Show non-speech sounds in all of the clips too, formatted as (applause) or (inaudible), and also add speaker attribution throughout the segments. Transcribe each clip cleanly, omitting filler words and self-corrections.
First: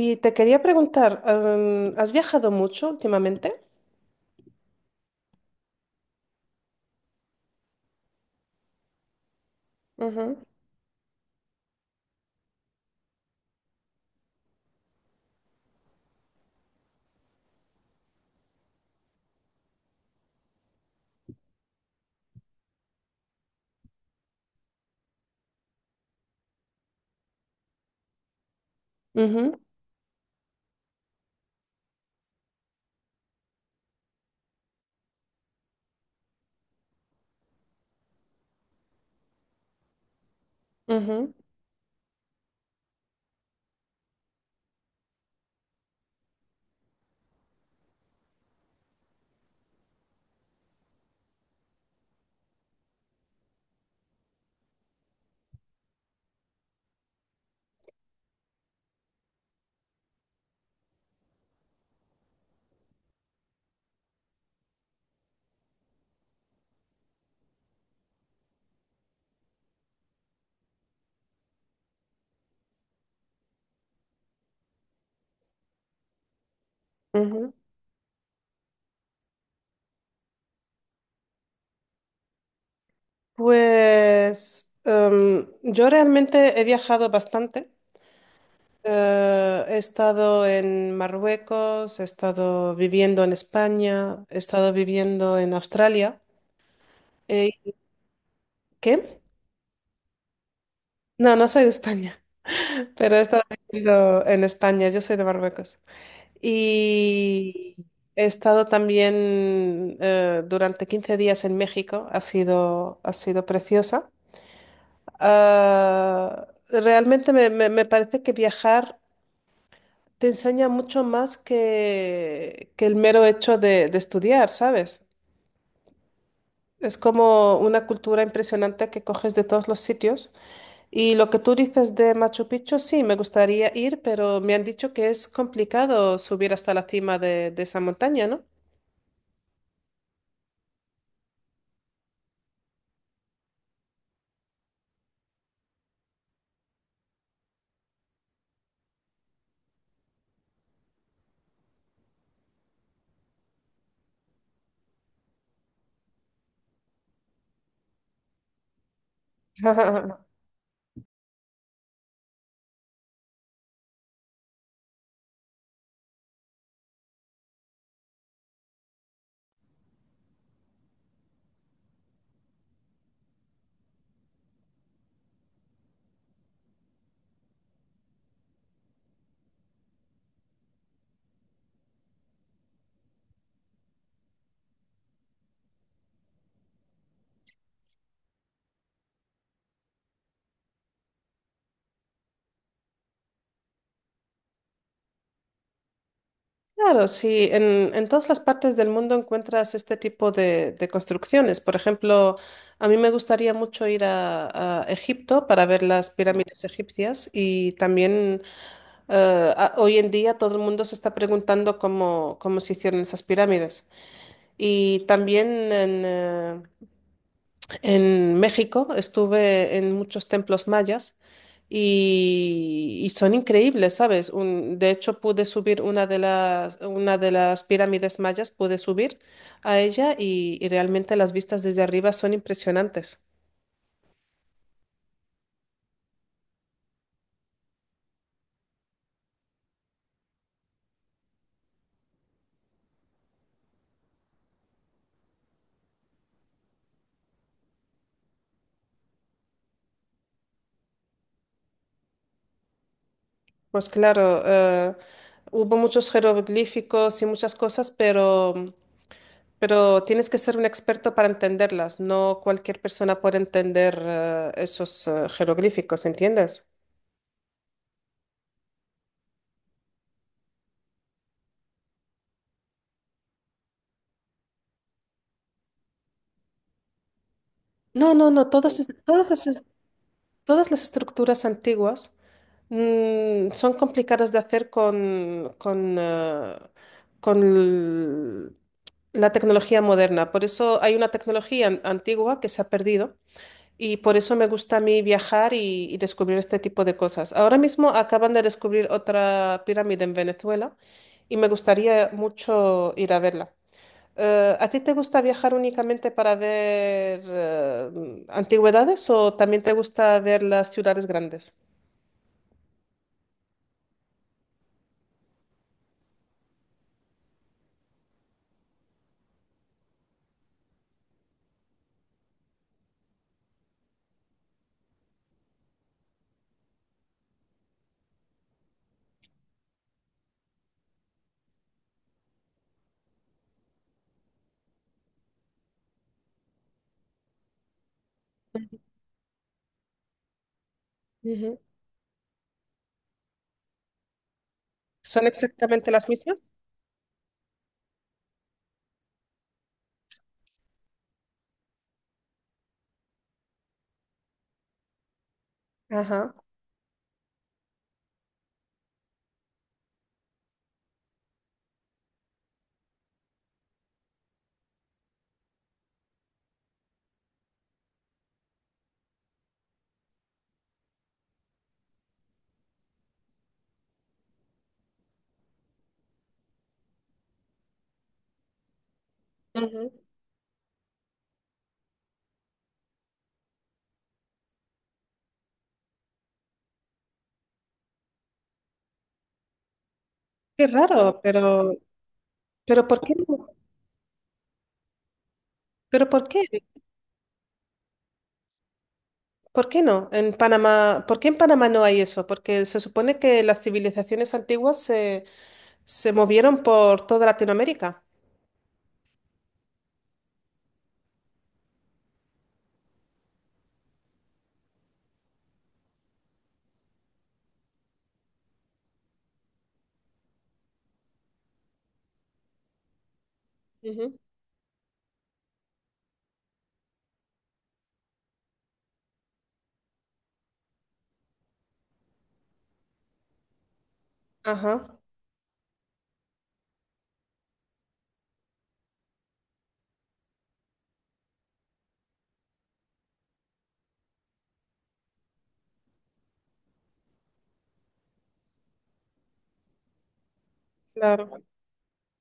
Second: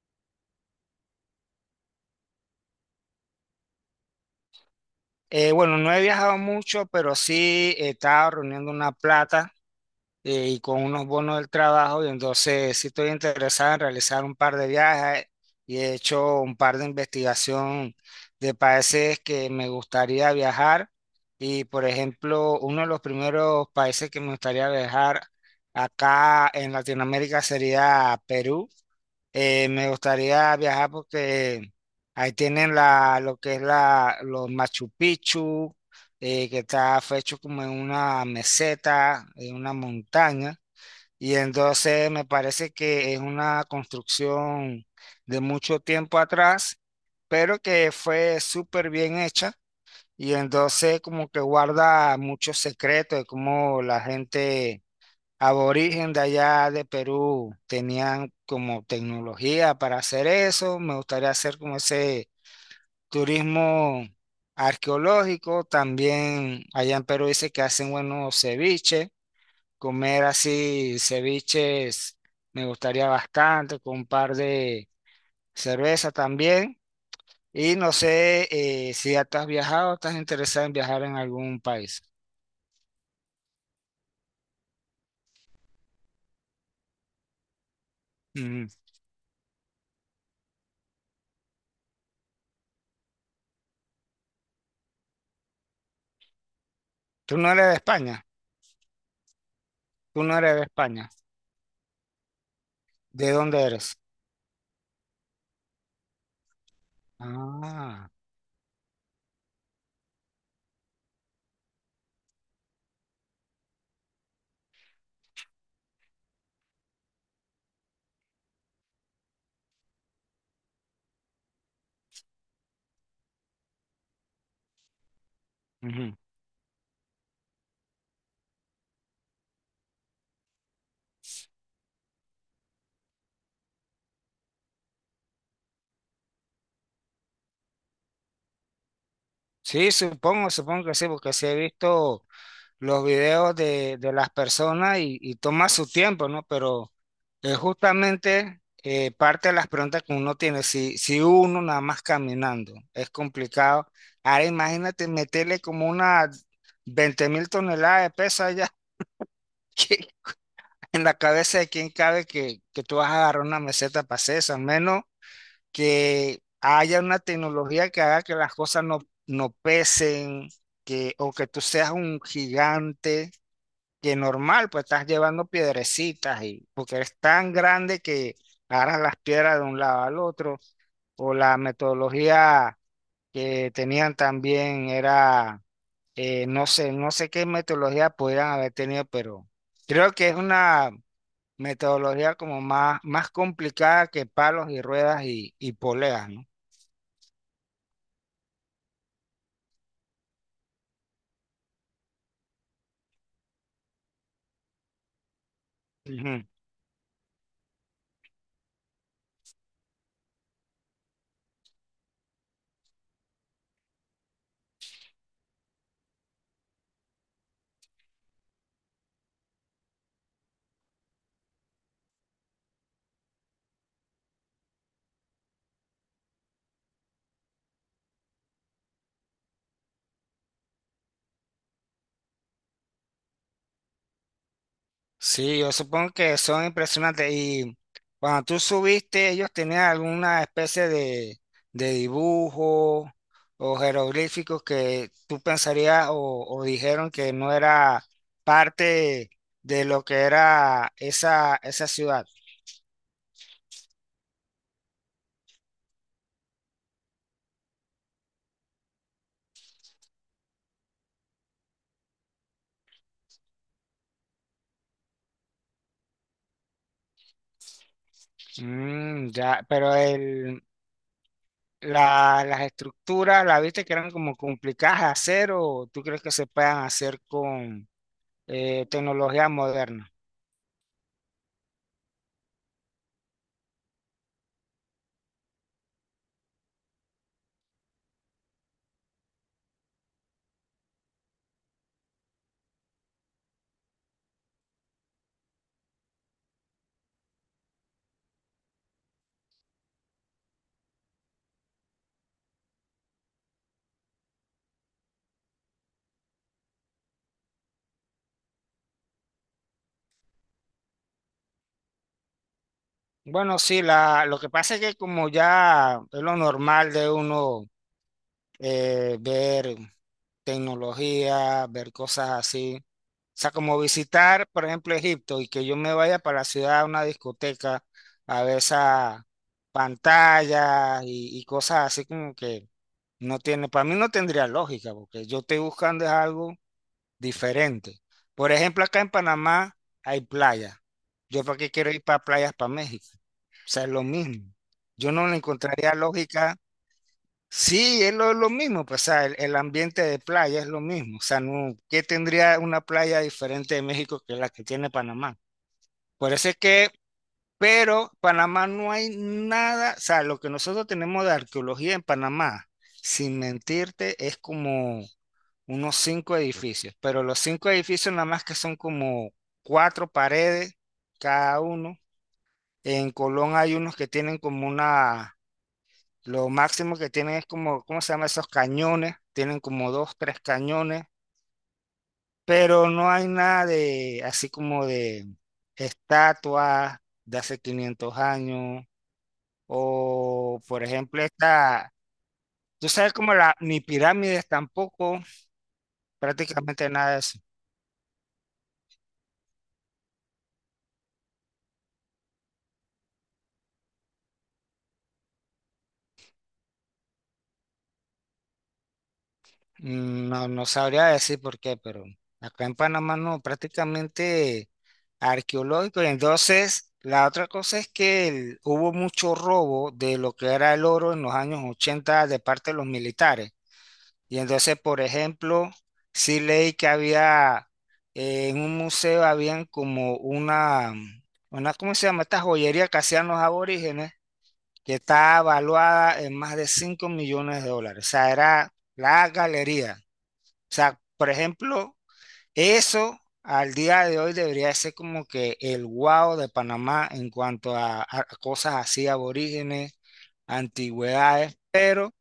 Speaker 1: Y te quería preguntar, ¿has viajado mucho últimamente?
Speaker 2: Bueno, no he viajado mucho, pero sí he estado reuniendo una plata
Speaker 1: Ujú,
Speaker 2: y con unos bonos del trabajo, y entonces sí estoy interesado en realizar un par de viajes y he hecho un par de investigación de países que me gustaría viajar. Y por ejemplo, uno de los primeros países que me gustaría viajar acá en Latinoamérica sería Perú.
Speaker 1: ujú,
Speaker 2: Me gustaría viajar porque ahí tienen la, lo que es la, los Machu Picchu, que está hecho como en una meseta, en una montaña.
Speaker 1: ujú,
Speaker 2: Y entonces me parece que es una construcción de mucho tiempo atrás, pero que fue súper bien hecha. Y entonces como que guarda muchos secretos de cómo la gente aborigen de allá de Perú tenían como tecnología para hacer eso. Me gustaría hacer como ese turismo arqueológico. También allá en Perú dice que hacen buenos ceviches. Comer así ceviches me gustaría bastante, con un par de cerveza también.
Speaker 1: ujú.
Speaker 2: Y no sé, si ya tú has viajado, estás interesado en viajar en algún país.
Speaker 1: Pues yo realmente he viajado bastante.
Speaker 2: Ujú.
Speaker 1: He estado en Marruecos, he estado viviendo en España, he estado viviendo en Australia.
Speaker 2: Tú
Speaker 1: Eh,
Speaker 2: no eres de España,
Speaker 1: ¿Qué?
Speaker 2: tú no eres de España.
Speaker 1: No, no soy de España, (laughs) pero he
Speaker 2: ¿De
Speaker 1: estado
Speaker 2: dónde eres?
Speaker 1: viviendo en España, yo soy de Marruecos. Y
Speaker 2: Ah,
Speaker 1: he estado también durante 15 días en México, ha sido preciosa. Ah, realmente me parece que viajar te enseña mucho más que el mero hecho de estudiar, ¿sabes?
Speaker 2: ujú.
Speaker 1: Es como una cultura impresionante que coges de todos los sitios. Y lo que tú dices de Machu Picchu, sí, me gustaría ir, pero me han dicho que es complicado subir hasta la cima de esa montaña, ¿no?
Speaker 2: Sí, supongo, supongo que sí, porque sí he visto los videos de las personas, y toma su tiempo, ¿no? Pero es justamente, parte de las preguntas que uno tiene. Si uno nada más caminando es complicado, ahora imagínate meterle como unas 20.000 toneladas de peso allá (laughs) que-
Speaker 1: (laughs)
Speaker 2: en la cabeza de quién cabe que tú vas a agarrar una meseta para hacer eso, al menos. Que haya una tecnología que haga que las cosas no pesen, o que tú seas un gigante, que normal, pues estás llevando piedrecitas y porque eres tan grande que agarras las piedras de un lado al otro, o la metodología que tenían también era, no sé, no sé qué metodología podían haber tenido, pero creo que es una metodología como más, más complicada que palos y ruedas y poleas, ¿no?
Speaker 1: Claro, sí, en todas las partes del mundo encuentras este tipo de construcciones. Por ejemplo, a mí me gustaría mucho ir a Egipto para ver las
Speaker 2: Ujú.
Speaker 1: pirámides egipcias y también hoy en día todo el mundo se está preguntando cómo se hicieron esas pirámides. Y también en, eh, en México estuve en muchos templos mayas y son increíbles, ¿sabes? Un- de hecho, pude subir una de una de las pirámides mayas, pude subir a ella y realmente las vistas desde arriba son impresionantes.
Speaker 2: Sí, yo supongo que son impresionantes. Y cuando tú subiste, ellos tenían alguna especie de dibujo o jeroglíficos que tú pensarías, o dijeron que no era parte de lo que era esa ciudad.
Speaker 1: Pues claro, hubo muchos jeroglíficos y muchas cosas, pero tienes que ser un experto para entenderlas. No cualquier persona puede entender, esos, jeroglíficos, ¿entiendes?
Speaker 2: Mm, ya, pero las estructuras, ¿la viste que eran como complicadas de hacer o tú crees que se puedan hacer con
Speaker 1: No, no, no, todas,
Speaker 2: tecnología
Speaker 1: es-
Speaker 2: moderna?
Speaker 1: todas las estructuras antiguas mm, son complicadas de hacer con la tecnología moderna. Por eso hay una tecnología an- antigua que se ha perdido y por eso me gusta a mí viajar y descubrir este tipo de cosas. Ahora mismo acaban de descubrir otra pirámide en Venezuela y me gustaría mucho ir a verla. ¿A ti te gusta viajar únicamente para ver antigüedades o también te gusta ver las ciudades grandes?
Speaker 2: Bueno, sí, lo que pasa es que como ya es lo normal de uno, ver tecnología, ver cosas así, o sea, como visitar, por ejemplo, Egipto, y que yo me vaya para la ciudad a una discoteca a ver esas pantallas y cosas así como que no tiene, para mí no tendría lógica, porque yo estoy buscando es algo diferente. Por ejemplo, acá en Panamá hay playa. ¿Yo
Speaker 1: Ujú.
Speaker 2: para qué quiero ir para playas para México? O sea, es lo mismo. Yo
Speaker 1: ¿Son
Speaker 2: no le
Speaker 1: exactamente
Speaker 2: encontraría
Speaker 1: las mismas?
Speaker 2: lógica. Sí, es lo mismo, pues, o sea, el ambiente de playa es lo mismo. O sea, no, ¿qué tendría una playa diferente de México que la que tiene Panamá? Por
Speaker 1: Ajá.
Speaker 2: eso es que, pero Panamá no hay nada, o sea, lo que nosotros tenemos de arqueología en Panamá, sin mentirte, es como unos cinco edificios, pero los cinco edificios nada más que son como cuatro paredes cada uno. En Colón hay unos que tienen como una, lo máximo que tienen es como, ¿cómo se llama? Esos cañones, tienen como
Speaker 1: Ujú.
Speaker 2: dos, tres cañones, pero no hay nada de, así como de estatuas de hace 500 años, o
Speaker 1: Qué
Speaker 2: por
Speaker 1: raro,
Speaker 2: ejemplo
Speaker 1: pero, ¿pero
Speaker 2: tú
Speaker 1: por
Speaker 2: sabes
Speaker 1: qué
Speaker 2: como
Speaker 1: no?
Speaker 2: la, ni pirámides tampoco,
Speaker 1: ¿Pero por qué?
Speaker 2: prácticamente nada de eso.
Speaker 1: ¿Por qué no? En Panamá, ¿por qué en Panamá no hay eso? Porque se supone que las civilizaciones antiguas se movieron por toda Latinoamérica.
Speaker 2: Mm, no, no sabría decir por qué, pero acá en Panamá no, prácticamente arqueológico. Y entonces, la otra cosa es que hubo mucho robo de lo que era el oro en los años 80 de parte de los militares.
Speaker 1: Ujú.
Speaker 2: Y entonces, por ejemplo, sí leí que había, en un museo habían como una, ¿cómo se llama? Esta joyería que hacían los aborígenes, que
Speaker 1: Ajá,
Speaker 2: está evaluada en más de 5 millones de dólares. O sea, era la galería. O sea, por ejemplo, eso al día de hoy debería ser como que el wow de Panamá en cuanto a cosas así, aborígenes,
Speaker 1: claro.
Speaker 2: antigüedades, pero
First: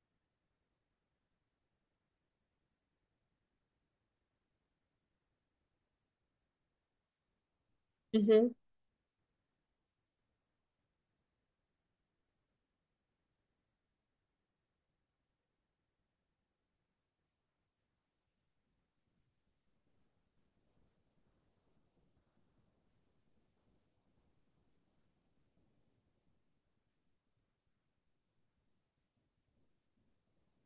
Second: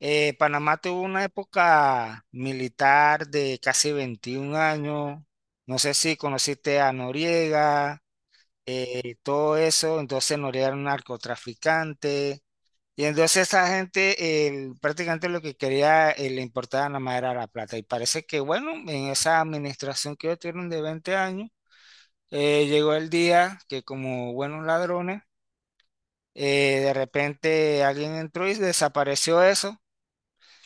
Speaker 2: Panamá tuvo una época militar de casi 21 años. No sé si conociste a Noriega.
Speaker 1: Ujú.
Speaker 2: Todo eso, entonces Noriega era un narcotraficante. Y entonces esa gente prácticamente lo que quería, le importaba nada más era la plata. Y parece que, bueno, en esa administración que ellos tuvieron de 20 años, llegó el día que como buenos ladrones, de repente alguien entró y desapareció eso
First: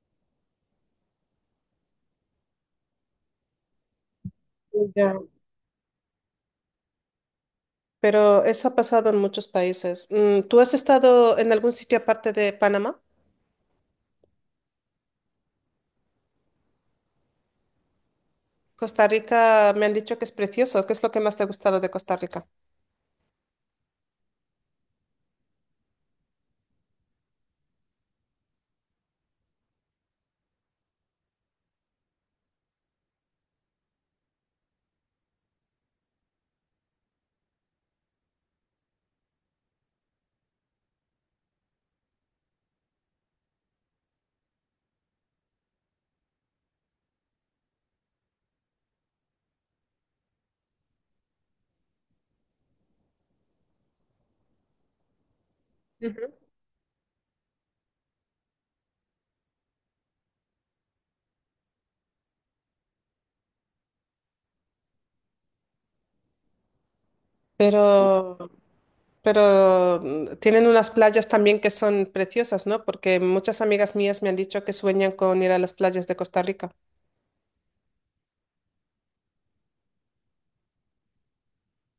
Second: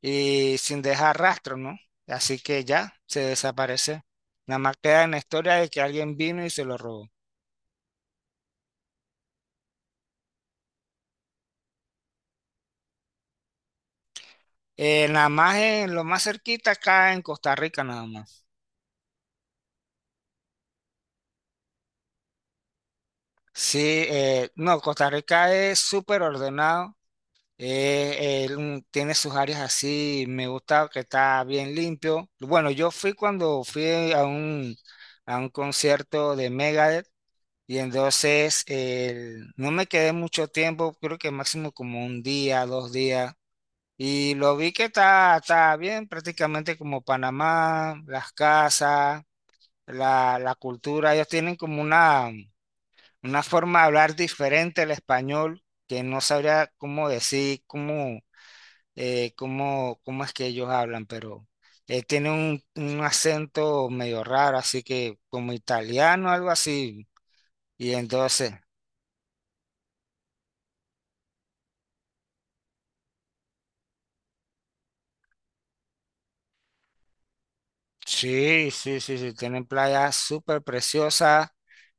Speaker 2: y sin dejar rastro, ¿no? Así que ya se desaparece. Nada más queda en la
Speaker 1: Ya.
Speaker 2: historia de que alguien vino y se lo robó.
Speaker 1: Pero eso ha pasado en muchos países. Mm, ¿tú has estado en algún sitio aparte de Panamá?
Speaker 2: Nada más en lo más cerquita acá en Costa Rica, nada más.
Speaker 1: Costa Rica me han dicho que es precioso. ¿Qué es lo que más te ha gustado de Costa Rica?
Speaker 2: Sí, no, Costa Rica es súper ordenado, tiene sus áreas así, me gusta que está bien limpio. Bueno, yo fui cuando fui a un concierto de Megadeth, y entonces no me quedé mucho tiempo, creo que máximo como un día, 2 días, y lo vi que está, está bien, prácticamente como Panamá, las casas, la cultura, ellos tienen como una forma de hablar diferente al español que no
Speaker 1: Ujú.
Speaker 2: sabría cómo decir, cómo es que ellos hablan, pero tiene un acento medio raro, así que como italiano, algo así. Y
Speaker 1: Pero,
Speaker 2: entonces.
Speaker 1: pero mm, tienen unas playas también que son preciosas, ¿no? Porque muchas amigas mías me han dicho que sueñan con ir a las playas de Costa Rica.
Speaker 2: Sí, sí, sí, sí, tienen playas súper preciosas.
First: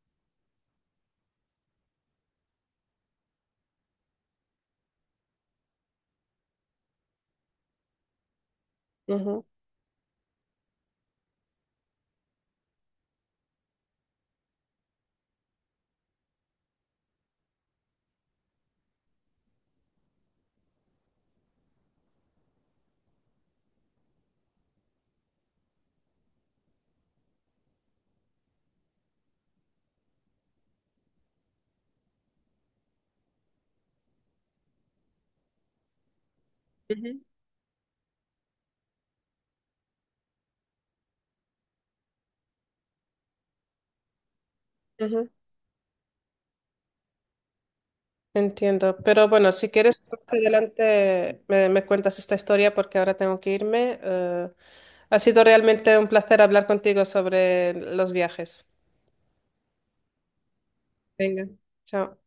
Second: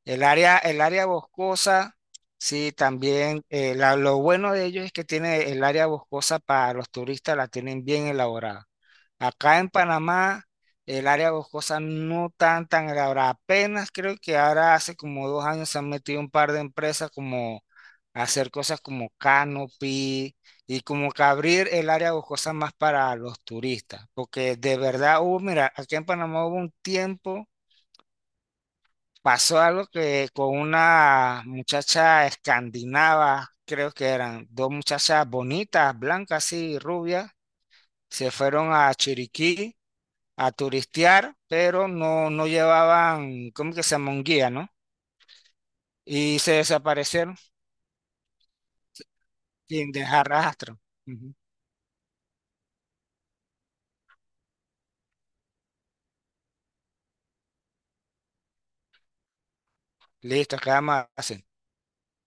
Speaker 2: El área boscosa, sí, también. Lo bueno de ellos es que tiene el área boscosa para los turistas, la tienen bien elaborada.
Speaker 1: Ujú,
Speaker 2: Acá en Panamá, el área boscosa no tan, tan elaborada. Apenas creo que ahora hace como 2 años se han metido un par de empresas como a hacer cosas como canopy y como que abrir el área boscosa más para los turistas, porque de verdad hubo, mira, aquí en Panamá hubo un tiempo, pasó algo que con una muchacha escandinava, creo que eran dos muchachas bonitas, blancas y
Speaker 1: ujú,
Speaker 2: rubias, se fueron a Chiriquí a turistear, pero no, no llevaban, ¿cómo que se llama? Un guía, ¿no?
Speaker 1: ujú.
Speaker 2: Y se desaparecieron
Speaker 1: Entiendo, pero bueno, si
Speaker 2: sin
Speaker 1: quieres más
Speaker 2: dejar rastro. Ujú.
Speaker 1: adelante me cuentas esta historia porque ahora tengo que irme. Ha sido realmente un placer hablar contigo sobre los viajes.
Speaker 2: Listo, quedamos así.
Speaker 1: Venga, chao.